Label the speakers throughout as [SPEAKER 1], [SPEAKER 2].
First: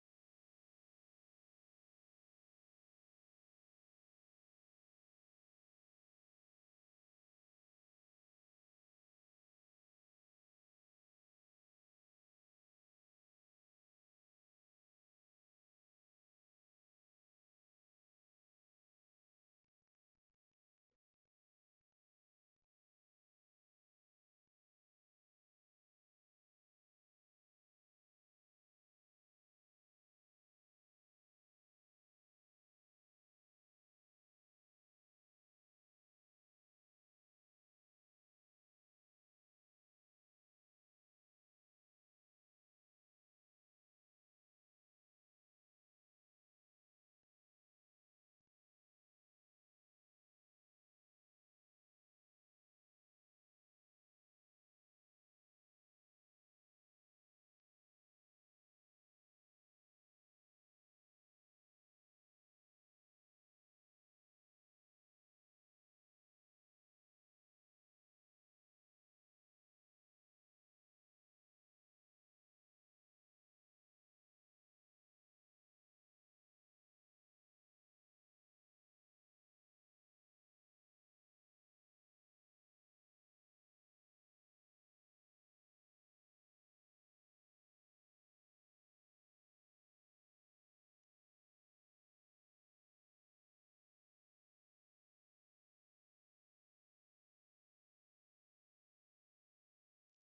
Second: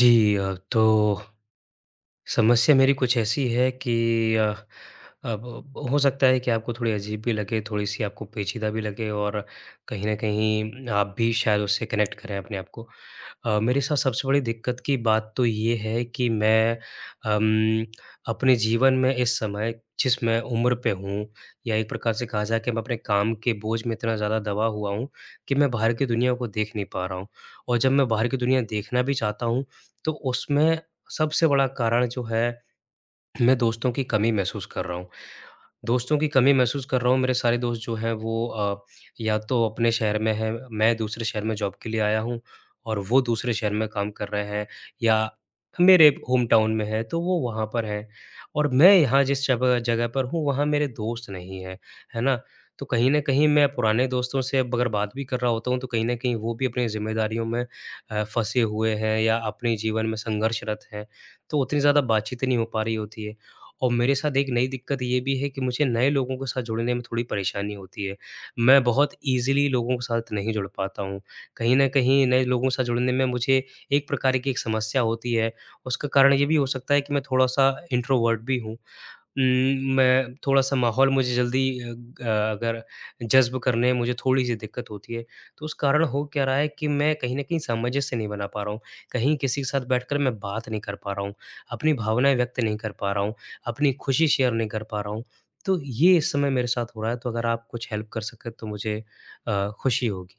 [SPEAKER 1] जी। तो समस्या मेरी कुछ ऐसी है कि अब हो सकता है कि आपको थोड़ी अजीब भी लगे, थोड़ी-सी आपको पेचीदा भी लगे और कहीं न कहीं आप भी शायद उससे कनेक्ट करें अपने आप को। मेरे साथ सबसे बड़ी दिक्कत की बात तो ये है कि मैं अम, अपने जीवन में इस समय जिस मैं उम्र पे हूँ या एक प्रकार से कहा जाए कि मैं अपने काम के बोझ में इतना ज़्यादा दबा हुआ हूँ कि मैं बाहर की दुनिया को देख नहीं पा रहा हूँ। और जब मैं बाहर की दुनिया देखना भी चाहता हूँ, तो उसमें सबसे बड़ा कारण जो है, मैं दोस्तों की कमी महसूस कर रहा हूँ। दोस्तों की कमी महसूस कर रहा हूँ, मेरे सारे दोस्त जो हैं वो या तो अपने शहर में हैं, मैं दूसरे शहर में जॉब के लिए आया हूँ और वो दूसरे शहर में काम कर रहे हैं या मेरे होम टाउन में हैं, तो वो वहाँ पर हैं और मैं यहाँ जिस जगह जगह पर हूँ, वहाँ मेरे दोस्त नहीं हैं, है ना? तो कहीं न कहीं मैं पुराने दोस्तों से अब अगर बात भी कर रहा होता हूँ, तो कहीं न कहीं वो भी अपनी ज़िम्मेदारियों में फँसे हुए हैं या अपने जीवन में संघर्षरत हैं, तो उतनी ज़्यादा बातचीत नहीं हो पा रही होती है। और मेरे साथ एक नई दिक्कत ये भी है कि मुझे नए लोगों के साथ जुड़ने में थोड़ी परेशानी होती है। मैं बहुत ईज़िली लोगों के साथ नहीं जुड़ पाता हूँ। कहीं न कहीं नए लोगों के साथ जुड़ने में मुझे एक प्रकार की एक समस्या होती है। उसका कारण ये भी हो सकता है कि मैं थोड़ा-सा इंट्रोवर्ट भी हूँ। मैं थोड़ा-सा माहौल मुझे जल्दी अ, ग अगर जज़्ब करने में मुझे थोड़ी-सी दिक्कत होती है। तो उस कारण हो क्या रहा है कि मैं कहीं न कहीं सामंजस्य नहीं बना पा रहा हूँ। कहीं किसी के साथ बैठकर मैं बात नहीं कर पा रहा हूँ, अपनी भावनाएँ व्यक्त नहीं कर पा रहा हूँ, अपनी खुशी शेयर नहीं कर पा रहा हूँ। तो ये इस समय मेरे साथ हो रहा है, तो अगर आप कुछ हेल्प कर सकें तो मुझे खुशी होगी।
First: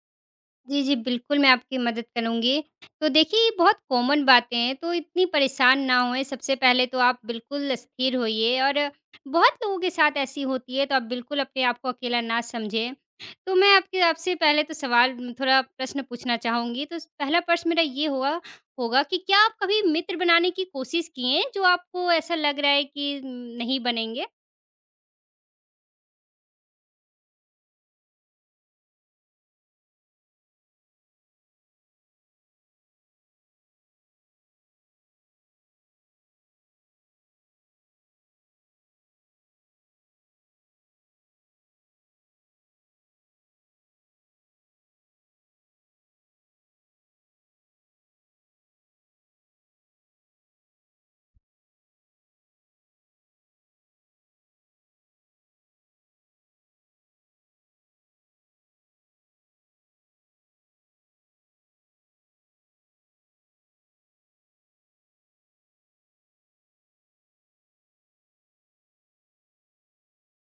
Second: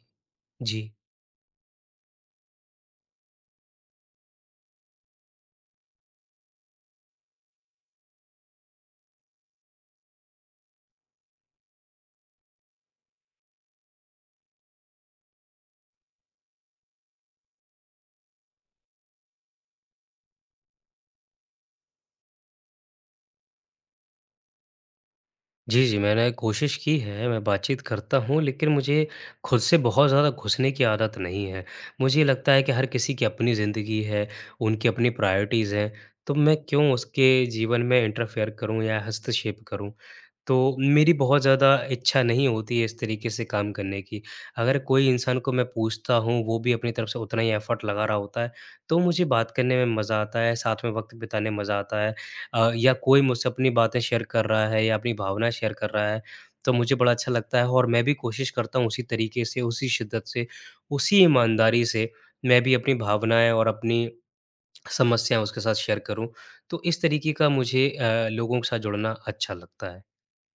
[SPEAKER 2] जी,
[SPEAKER 1] जी।
[SPEAKER 2] जी, बिल्कुल, मैं आपकी मदद करूँगी। तो देखिए, ये बहुत कॉमन बातें हैं, तो इतनी परेशान ना होएँ। सबसे पहले तो आप बिल्कुल स्थिर होइए और बहुत लोगों के साथ ऐसी होती है, तो आप बिल्कुल अपने आप को अकेला ना समझें। तो मैं आपके आपसे पहले तो सवाल थोड़ा प्रश्न पूछना चाहूँगी। तो स पहला प्रश्न मेरा ये होगा होगा कि क्या आप कभी मित्र बनाने की कोशिश किए हैं, जो आपको ऐसा लग रहा है कि नहीं बनेंगे?
[SPEAKER 1] जी, जी, मैंने कोशिश की है, मैं बातचीत करता हूँ, लेकिन मुझे खुद से बहुत ज़्यादा घुसने की आदत नहीं है। मुझे ये लगता है कि हर किसी की अपनी ज़िंदगी है, उनकी अपनी प्रायोरिटीज़ हैं, तो मैं क्यों उसके जीवन में इंटरफेयर करूँ या हस्तक्षेप करूँ? तो मेरी बहुत ज़्यादा इच्छा नहीं होती है इस तरीके से काम करने की। अगर कोई इंसान को मैं पूछता हूँ, वो भी अपनी तरफ से उतना ही एफ़र्ट लगा रहा होता है, तो मुझे बात करने में मज़ा आता है, साथ में वक़्त बिताने में मज़ा आता है। या कोई मुझसे अपनी बातें शेयर कर रहा है या अपनी भावनाएँ शेयर कर रहा है, तो मुझे बड़ा अच्छा लगता है और मैं भी कोशिश करता हूँ उसी तरीके से, उसी शिद्दत से, उसी ईमानदारी से मैं भी अपनी भावनाएँ और अपनी समस्याएँ उसके साथ शेयर करूँ। तो इस तरीके का मुझे लोगों के साथ जुड़ना अच्छा लगता है।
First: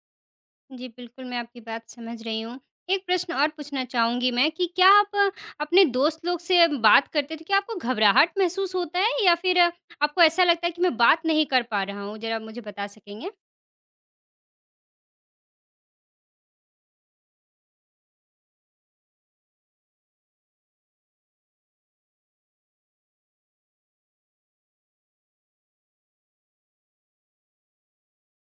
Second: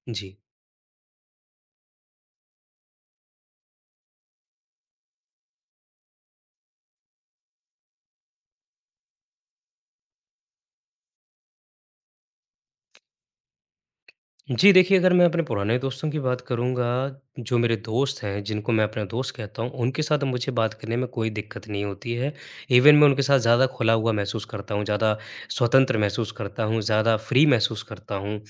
[SPEAKER 1] जी।
[SPEAKER 2] जी, बिल्कुल, मैं आपकी बात समझ रही हूँ। एक प्रश्न और पूछना चाहूँगी मैं कि क्या आप अपने दोस्त लोग से बात करते हैं, तो क्या आपको घबराहट महसूस होता है या फिर आपको ऐसा लगता है कि मैं बात नहीं कर पा रहा हूँ? ज़रा मुझे बता सकेंगे?
[SPEAKER 1] जी, देखिए अगर मैं अपने पुराने दोस्तों की बात करूँगा, जो मेरे दोस्त हैं, जिनको मैं अपना दोस्त कहता हूँ, उनके साथ मुझे बात करने में कोई दिक्कत नहीं होती है। इवन मैं उनके साथ ज़्यादा खुला हुआ महसूस करता हूँ, ज़्यादा स्वतंत्र महसूस करता हूँ, ज़्यादा फ्री महसूस करता हूँ।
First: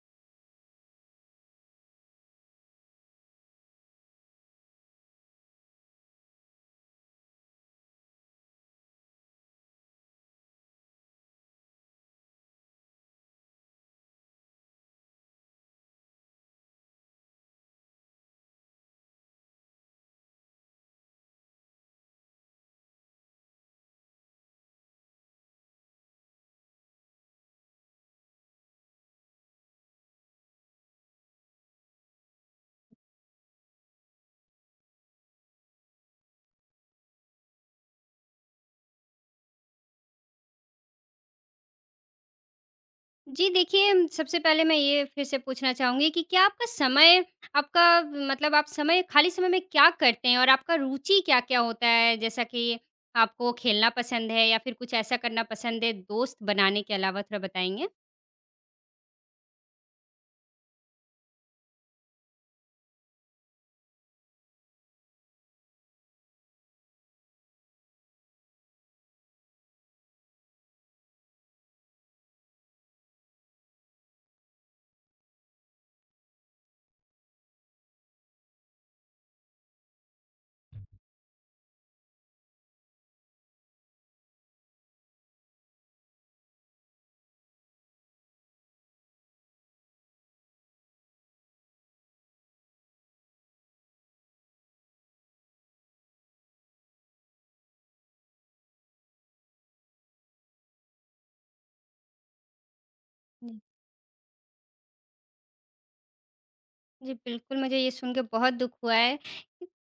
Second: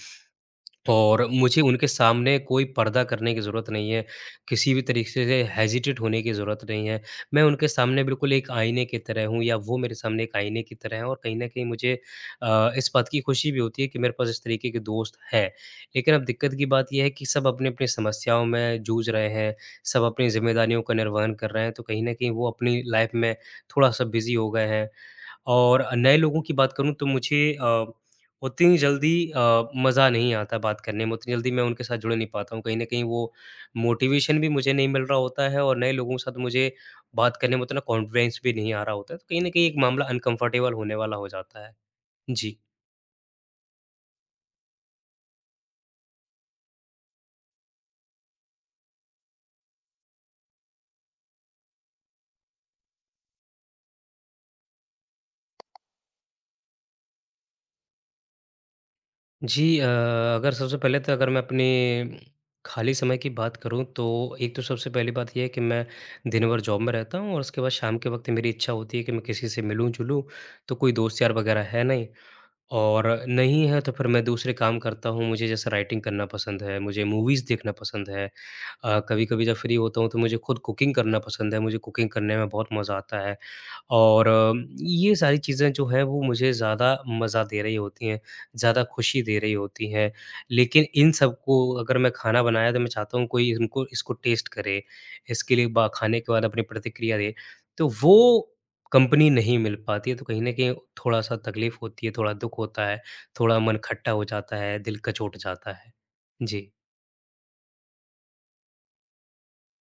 [SPEAKER 1] और मुझे उनके सामने कोई पर्दा करने की ज़रूरत नहीं है, किसी भी तरीके से हेजिटेट होने की ज़रूरत नहीं है। मैं उनके सामने बिल्कुल एक आईने की तरह हूँ या वो मेरे सामने एक आईने की तरह हैं और कहीं न कहीं मुझे इस बात की खुशी भी होती है कि मेरे पास इस तरीके के दोस्त हैं। लेकिन अब दिक्कत की बात ये है कि सब अपनी-अपनी समस्याओं में जूझ रहे हैं, सब अपनी ज़िम्मेदारियों का निर्वहन कर रहे हैं, तो कहीं न कहीं वो अपनी लाइफ़ में थोड़ा-सा बिज़ी हो गए हैं। और नए लोगों की बात करूँ तो मुझे उतनी जल्दी मज़ा नहीं आता बात करने में, उतनी जल्दी मैं उनके साथ जुड़ नहीं पाता हूँ। कहीं न कहीं वो मोटिवेशन भी मुझे नहीं मिल रहा होता है और नए लोगों के साथ मुझे बात करने में उतना कॉन्फिडेंस भी नहीं आ रहा होता है। तो कहीं न कहीं एक मामला अनकम्फ़र्टेबल होने वाला हो जाता है। जी।
[SPEAKER 2] जी, देखिए सबसे पहले मैं ये फिर से पूछना चाहूँगी कि क्या आपका समय आपका मतलब आप समय खाली समय में क्या करते हैं और आपका रुचि क्या-क्या होता है? जैसा कि आपको खेलना पसंद है या फिर कुछ ऐसा करना पसंद है दोस्त बनाने के अलावा, थोड़ा बताएँगे?
[SPEAKER 1] जी अगर सबसे पहले तो अगर मैं अपने खाली समय की बात करूँ तो एक तो सबसे पहली बात ये है कि मैं दिन भर जॉब में रहता हूँ और उसके बाद शाम के वक़्त मेरी इच्छा होती है कि मैं किसी से मिलूँ-जुलूँ, तो कोई दोस्त यार वग़ैरह है नहीं। और नहीं है तो फिर मैं दूसरे काम करता हूँ, मुझे जैसे राइटिंग करना पसंद है, मुझे मूवीज़ देखना पसंद है। कभी-कभी जब फ्री होता हूँ तो मुझे खुद कुकिंग करना पसंद है, मुझे कुकिंग करने में बहुत मज़ा आता है। और ये सारी चीज़ें जो हैं वो मुझे ज़्यादा मज़ा दे रही होती हैं, ज़्यादा खुशी दे रही होती हैं। लेकिन इन सबको अगर मैं खाना बनाया तो मैं चाहता हूँ कोई इनको इसको टेस्ट करे, इसके लिए बा खाने के बाद अपनी प्रतिक्रिया दे। तो वो कंपनी नहीं मिल पाती है, तो कहीं न कहीं थोड़ा-सा तकलीफ़ होती है, थोड़ा दुःख होता है, थोड़ा मन खट्टा हो जाता है, दिल कचोट जाता है। जी।
[SPEAKER 2] जी, बिल्कुल, मुझे ये सुन के बहुत दुःख हुआ है।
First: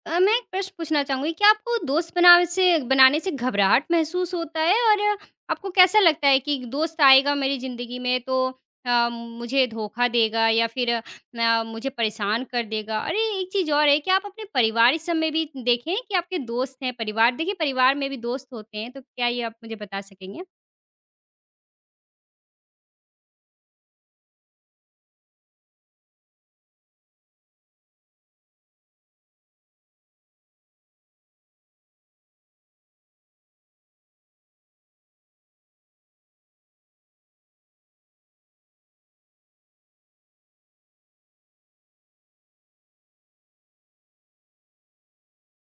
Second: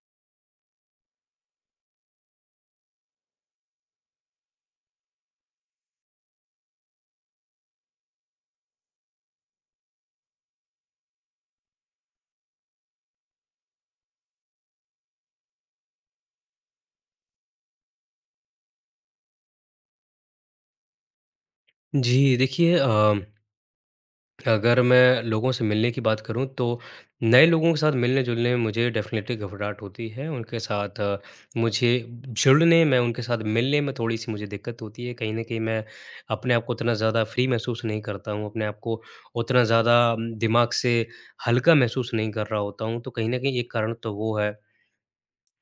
[SPEAKER 2] मैं एक प्रश्न पूछना चाहूँगी क्या आपको दोस्त बनावे से बनाने से घबराहट महसूस होता है? और आपको कैसा लगता है कि दोस्त आएगा मेरी ज़िंदगी में तो मुझे धोखा देगा या फिर मुझे परेशान कर देगा? अरे, एक चीज़ और है कि आप अपने परिवार इस सब में भी देखें कि आपके दोस्त हैं परिवार देखिए परिवार में भी दोस्त होते हैं, तो क्या ये आप मुझे बता सकेंगे?
[SPEAKER 1] जी, देखिए अगर मैं लोगों से मिलने की बात करूँ तो नए लोगों के साथ मिलने-जुलने में मुझे डेफ़िनेटली घबराहट होती है। उनके साथ मुझे जुड़ने में, उनके साथ मिलने में थोड़ी-सी मुझे दिक्कत होती है। कहीं न कहीं मैं अपने आप को उतना ज़्यादा फ्री महसूस नहीं करता हूँ, अपने आप को उतना ज़्यादा दिमाग से हल्का महसूस नहीं कर रहा होता हूँ, तो कहीं न कहीं एक कारण तो वो है।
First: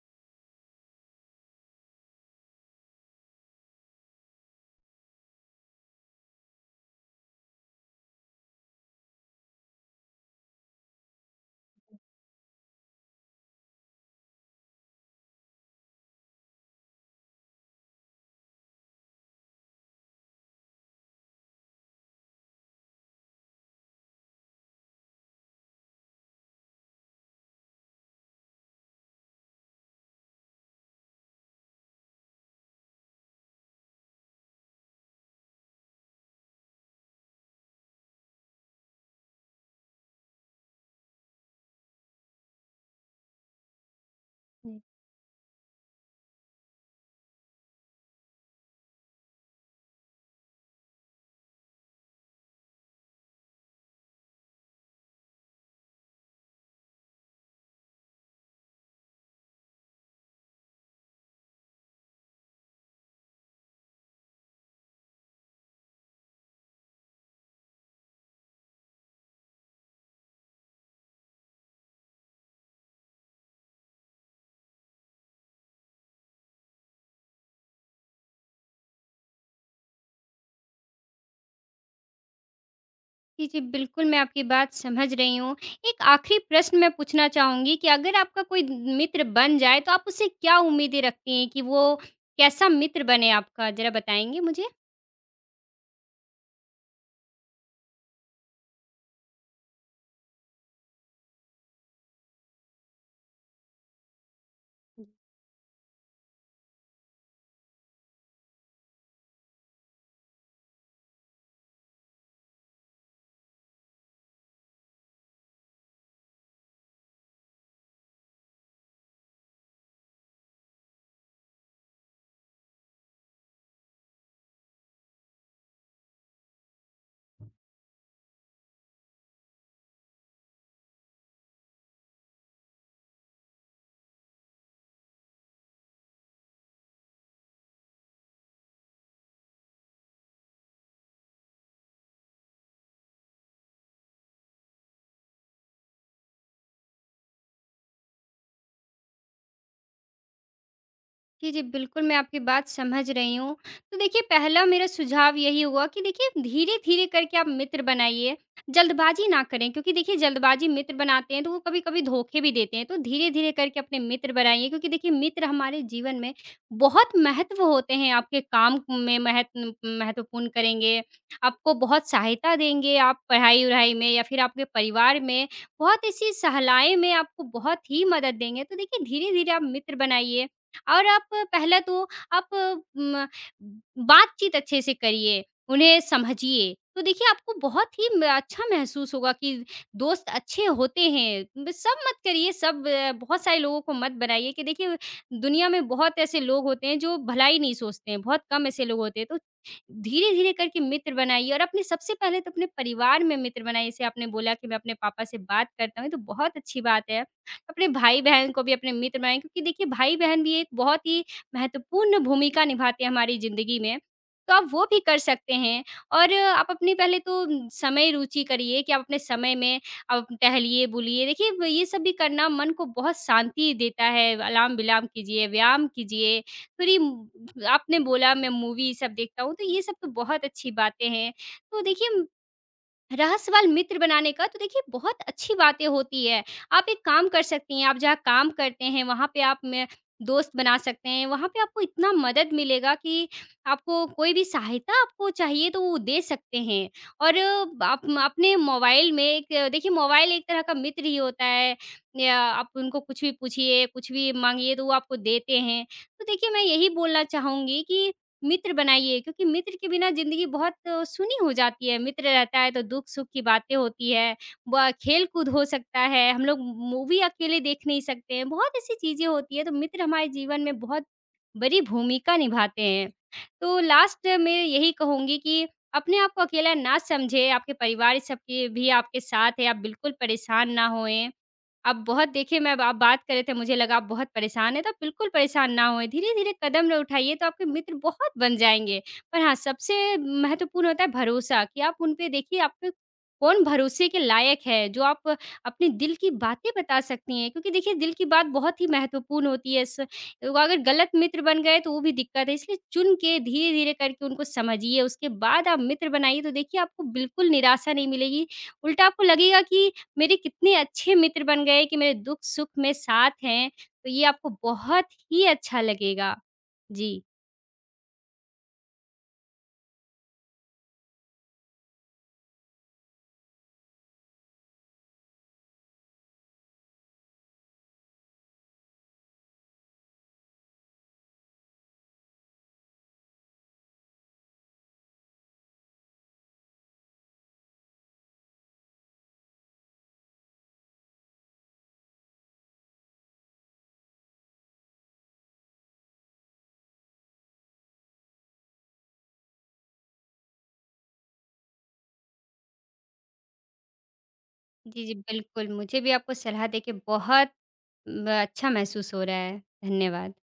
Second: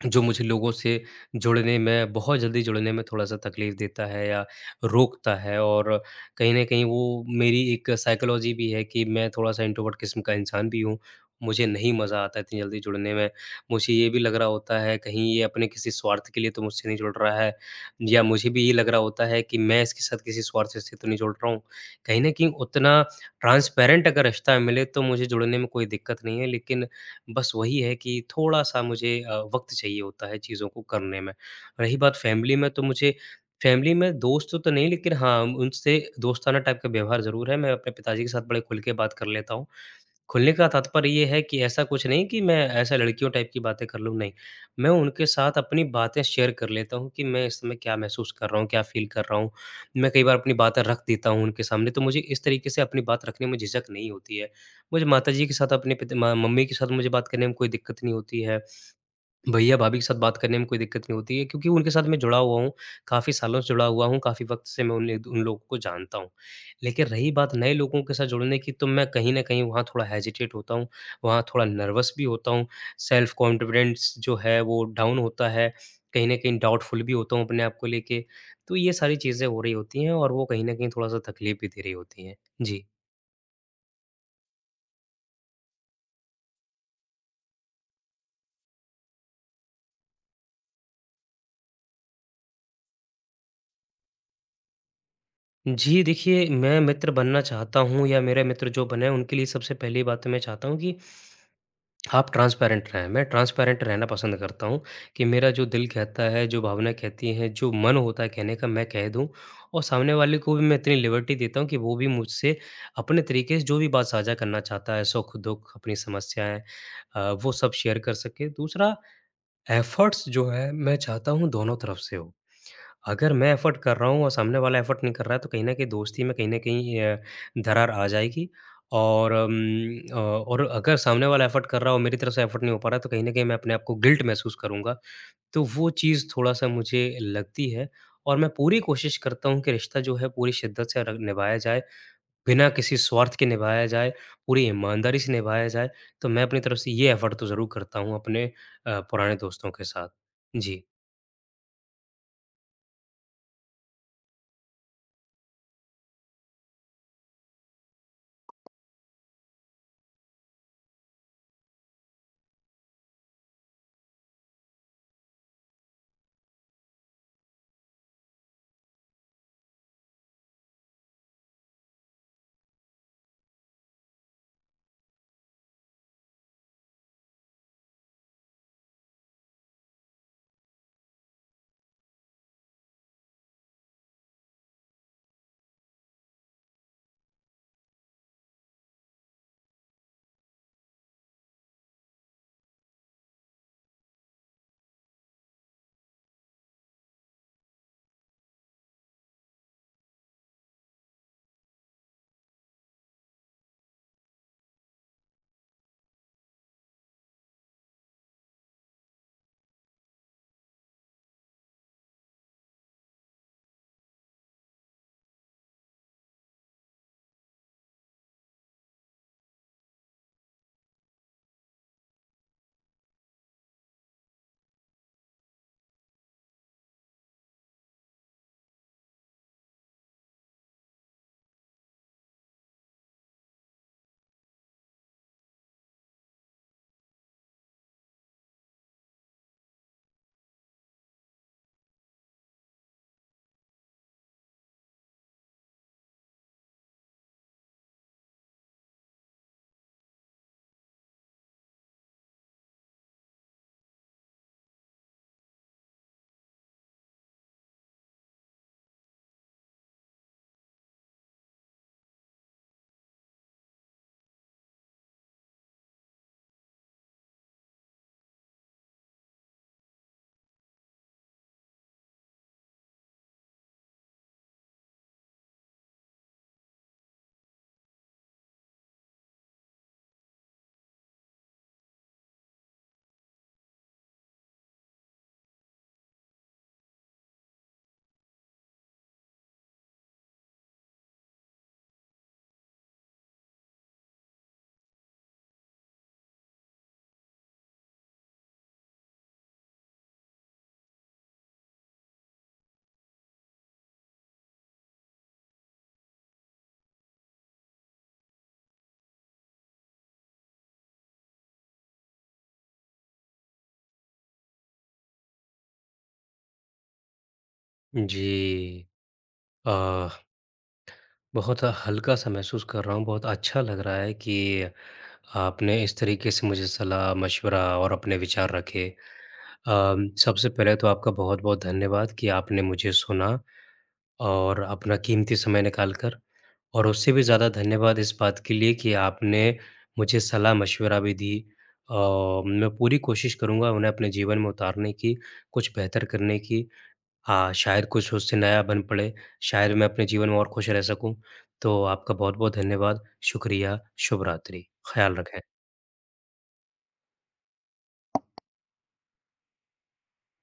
[SPEAKER 1] जो मुझे लोगों से जुड़ने में बहुत जल्दी जुड़ने में थोड़ा-सा तकलीफ़ देता है या रोकता है और कहीं न कहीं वो मेरी एक साइकोलॉजी भी है कि मैं थोड़ा-सा इंट्रोवर्ट किस्म का इंसान भी हूँ। मुझे नहीं मज़ा आता है इतनी जल्दी जुड़ने में। मुझे ये भी लग रहा होता है कहीं ये अपने किसी स्वार्थ के लिए तो मुझसे नहीं जुड़ रहा है या मुझे भी ये लग रहा होता है कि मैं इसके साथ किसी स्वार्थ से तो नहीं जुड़ रहा हूँ। कहीं न कहीं उतना ट्रांसपेरेंट अगर रिश्ता मिले तो मुझे जुड़ने में कोई दिक्कत नहीं है लेकिन बस वही है कि थोड़ा-सा मुझे वक़्त चाहिए होता है चीज़ों को करने में। रही बात फैमिली में तो मुझे फैमिली में दोस्त तो नहीं लेकिन हाँ, उनसे दोस्ताना टाइप का व्यवहार ज़रूर है। मैं अपने पिताजी के साथ बड़े खुल के बात कर लेता हूँ। खुलने का तात्पर्य ये है कि ऐसा कुछ नहीं कि मैं ऐसा लड़कियों टाइप की बातें कर लूँ, नहीं। मैं उनके साथ अपनी बातें शेयर कर लेता हूँ कि मैं इस समय क्या महसूस कर रहा हूँ, क्या फ़ील कर रहा हूँ। मैं कई बार अपनी बातें रख देता हूँ उनके सामने, तो मुझे इस तरीके से अपनी बात रखने में झिझक नहीं होती है। मुझे माताजी के साथ, अपने पिता म मम्मी के साथ मुझे बात करने में कोई दिक्कत नहीं होती है। भैया-भाभी के साथ बात करने में कोई दिक्कत नहीं होती है क्योंकि उनके साथ मैं जुड़ा हुआ हूँ, काफ़ी सालों से जुड़ा हुआ हूँ, काफ़ी वक़्त से मैं उन लोगों को जानता हूँ। लेकिन रही बात नए लोगों के साथ जुड़ने की तो मैं कहीं न कहीं वहाँ थोड़ा हेजिटेट होता हूँ, वहाँ थोड़ा नर्वस भी होता हूँ, सेल्फ कॉन्फिडेंस जो है वो डाउन होता है, कहीं न कहीं डाउटफुल भी होता हूँ अपने आप को लेके। तो ये सारी चीज़ें हो रही होती हैं और वो कहीं न कहीं थोड़ा-सा तकलीफ़ भी दे रही होती हैं। जी।
[SPEAKER 2] जी, जी, बिल्कुल, मैं आपकी बात समझ रही हूँ। एक आखिरी प्रश्न मैं पूछना चाहूँगी कि अगर आपका कोई मित्र बन जाए, तो आप उससे क्या उम्मीदें रखती हैं कि वो कैसा मित्र बने आपका? ज़रा बताएँगे मुझे?
[SPEAKER 1] जी, देखिए मैं मित्र बनना चाहता हूँ या मेरे मित्र जो बने उनके लिए सबसे पहली बात तो मैं चाहता हूँ कि आप ट्रांसपेरेंट रहें, मैं ट्रांसपेरेंट रहना पसंद करता हूँ कि मेरा जो दिल कहता है, जो भावना कहती है, जो मन होता है कहने का मैं कह दूँ और सामने वाले को भी मैं इतनी लिबर्टी देता हूँ कि वो भी मुझसे अपने तरीके से जो भी बात साझा करना चाहता है, सुख-दुख, अपनी समस्याएँ वो सब शेयर कर सके। दूसरा एफर्ट्स जो है मैं चाहता हूँ दोनों तरफ से हो। अगर मैं एफ़र्ट कर रहा हूँ और सामने वाला एफ़र्ट नहीं कर रहा है, तो कहीं न कहीं दोस्ती में कहीं न कहीं दरार आ जाएगी और और अगर सामने वाला एफ़र्ट कर रहा हो, मेरी तरफ से एफ़र्ट नहीं हो पा रहा है, तो कहीं न कहीं मैं अपने आप को गिल्ट महसूस करूँगा। तो वो चीज़ थोड़ा-सा मुझे लगती है और मैं पूरी कोशिश करता हूँ कि रिश्ता जो है पूरी शिद्दत से र निभाया जाए, बिना किसी स्वार्थ के निभाया जाए, पूरी ईमानदारी से निभाया जाए। तो मैं अपनी तरफ से ये एफ़र्ट तो ज़रूर करता हूँ अपने पुराने दोस्तों के साथ। जी।
[SPEAKER 2] जी, जी, बिल्कुल, मैं आपकी बात समझ रही हूँ। तो देखिए पहला मेरा सुझाव यही होगा कि देखिए धीरे-धीरे करके आप मित्र बनाइए, जल्दबाज़ी ना करें क्योंकि देखिए जल्दबाज़ी मित्र बनाते हैं तो वो कभी-कभी धोखे भी देते हैं। तो धीरे-धीरे करके अपने मित्र बनाइए क्योंकि देखिए मित्र हमारे जीवन में बहुत महत्व होते हैं, आपके काम में महत्वपूर्ण करेंगे, आपको बहुत सहायता देंगे, आप पढ़ाई-वढ़ाई में या फिर आपके परिवार में, बहुत ऐसी सहलाएँ में आपको बहुत ही मदद देंगे। तो देखिए धीरे-धीरे आप मित्र बनाइए। और आप पहला तो आप म बातचीत अच्छे से करिए, उन्हें समझिए। तो देखिए आपको बहुत ही म अच्छा महसूस होगा कि दोस्त अच्छे होते हैं। ब सब मत करिए, बहुत सारे लोगों को मत बनाइए कि देखिए दुनिया में बहुत ऐसे लोग होते हैं जो भलाई नहीं सोचते हैं, बहुत कम ऐसे लोग होते हैं। तो धीरे-धीरे करके मित्र बनाइए और अपने सबसे पहले तो अपने परिवार में मित्र बनाइए। जैसे आपने बोला कि मैं अपने पापा से बात करता हूँ, ये तो बहुत अच्छी बात है। अपने भाई-बहन को भी अपने मित्र बनाएँ क्योंकि देखिए भाई-बहन भी एक बहुत ही महत्वपूर्ण भूमिका निभाते हैं हमारी ज़िंदगी में। तो आप वो भी कर सकते हैं और आप अपनी पहले तो समय रुचि करिए कि आप अपने समय में आप टहलिए, बुलिए। देखिए ब ये सब भी करना मन को बहुत शांति देता है। अलाम-विलाम कीजिए, व्यायाम कीजिए। थोड़ी म आपने बोला मैं मूवी सब देखता हूँ, तो ये सब तो बहुत अच्छी बातें हैं। तो देखिए रहा सवाल मित्र बनाने का तो देखिए बहुत अच्छी बातें होती है। आप एक काम कर सकती हैं, आप जहाँ काम करते हैं वहाँ पे आप में दोस्त बना सकते हैं। वहाँ पे आपको इतना मदद मिलेगा कि आपको कोई भी सहायता आपको चाहिए तो वो दे सकते हैं। और आप अपने मोबाइल में एक। देखिए मोबाइल एक तरह का मित्र ही होता है। या आप उनको कुछ भी पूछिए, कुछ भी माँगिए तो वो आपको देते हैं। तो देखिए मैं यही बोलना चाहूँगी कि मित्र बनाइए क्योंकि मित्र के बिना ज़िंदगी बहुत सुनी हो जाती है, मित्र रहता है तो दुःख-सुख की बातें होती है, ब खेल-कूद हो सकता है, हम लोग मूवी अकेले देख नहीं सकते हैं, बहुत ऐसी चीज़ें होती हैं तो मित्र हमारे जीवन में बहुत बड़ी भूमिका निभाते हैं। तो लास्ट में यही कहूँगी कि अपने आप को अकेला ना समझें, आपके परिवार सबके भी आपके साथ है, आप बिल्कुल परेशान ना होएँ। आप बहुत देखिए मैं आप बात कर रहे थे मुझे लगा आप बहुत परेशान हैं, तो आप बिल्कुल परेशान ना होएँ, धीरे-धीरे कदम न उठाइए तो आपके मित्र बहुत बन जाएँगे। पर हाँ, सबसे महत्वपूर्ण होता है भरोसा कि आप पे कौन भरोसे के लायक है, जो आप अपने दिल की बातें बता सकती हैं क्योंकि देखिए दिल की बात बहुत ही महत्वपूर्ण होती है स वो अगर गलत मित्र बन गए तो वो भी दिक्कत है, इसलिए चुन के धीरे-धीरे करके उनको समझिए, उसके बाद आप मित्र बनाइए तो देखिए आपको बिल्कुल निराशा नहीं मिलेगी। उल्टा आपको लगेगा कि मेरे कितने अच्छे मित्र बन गए कि मेरे दुःख-सुख में साथ हैं, तो ये आपको बहुत ही अच्छा लगेगा। जी।
[SPEAKER 1] जी। अ, बहुत हल्का-सा महसूस कर रहा हूँ, बहुत अच्छा लग रहा है कि आपने इस तरीके से मुझे सलाह-मशवरा और अपने विचार रखे। सबसे पहले तो आपका बहुत-बहुत धन्यवाद कि आपने मुझे सुना और अपना कीमती समय निकाल कर और उससे भी ज़्यादा धन्यवाद इस बात के लिए कि आपने मुझे सलाह-मशवरा भी दी। अ, मैं पूरी कोशिश करूँगा उन्हें अपने जीवन में उतारने की, कुछ बेहतर करने की हाँ, शायद कुछ उससे नया बन पड़े, शायद मैं अपने जीवन में और खुश रह सकूँ। तो आपका बहुत-बहुत धन्यवाद, शुक्रिया, शुभ रात्रि,
[SPEAKER 2] जी,
[SPEAKER 1] ख़्याल
[SPEAKER 2] जी,
[SPEAKER 1] रखें।
[SPEAKER 2] बिल्कुल। मुझे भी आपको सलाह देके बहुत म अच्छा महसूस हो रहा है। धन्यवाद।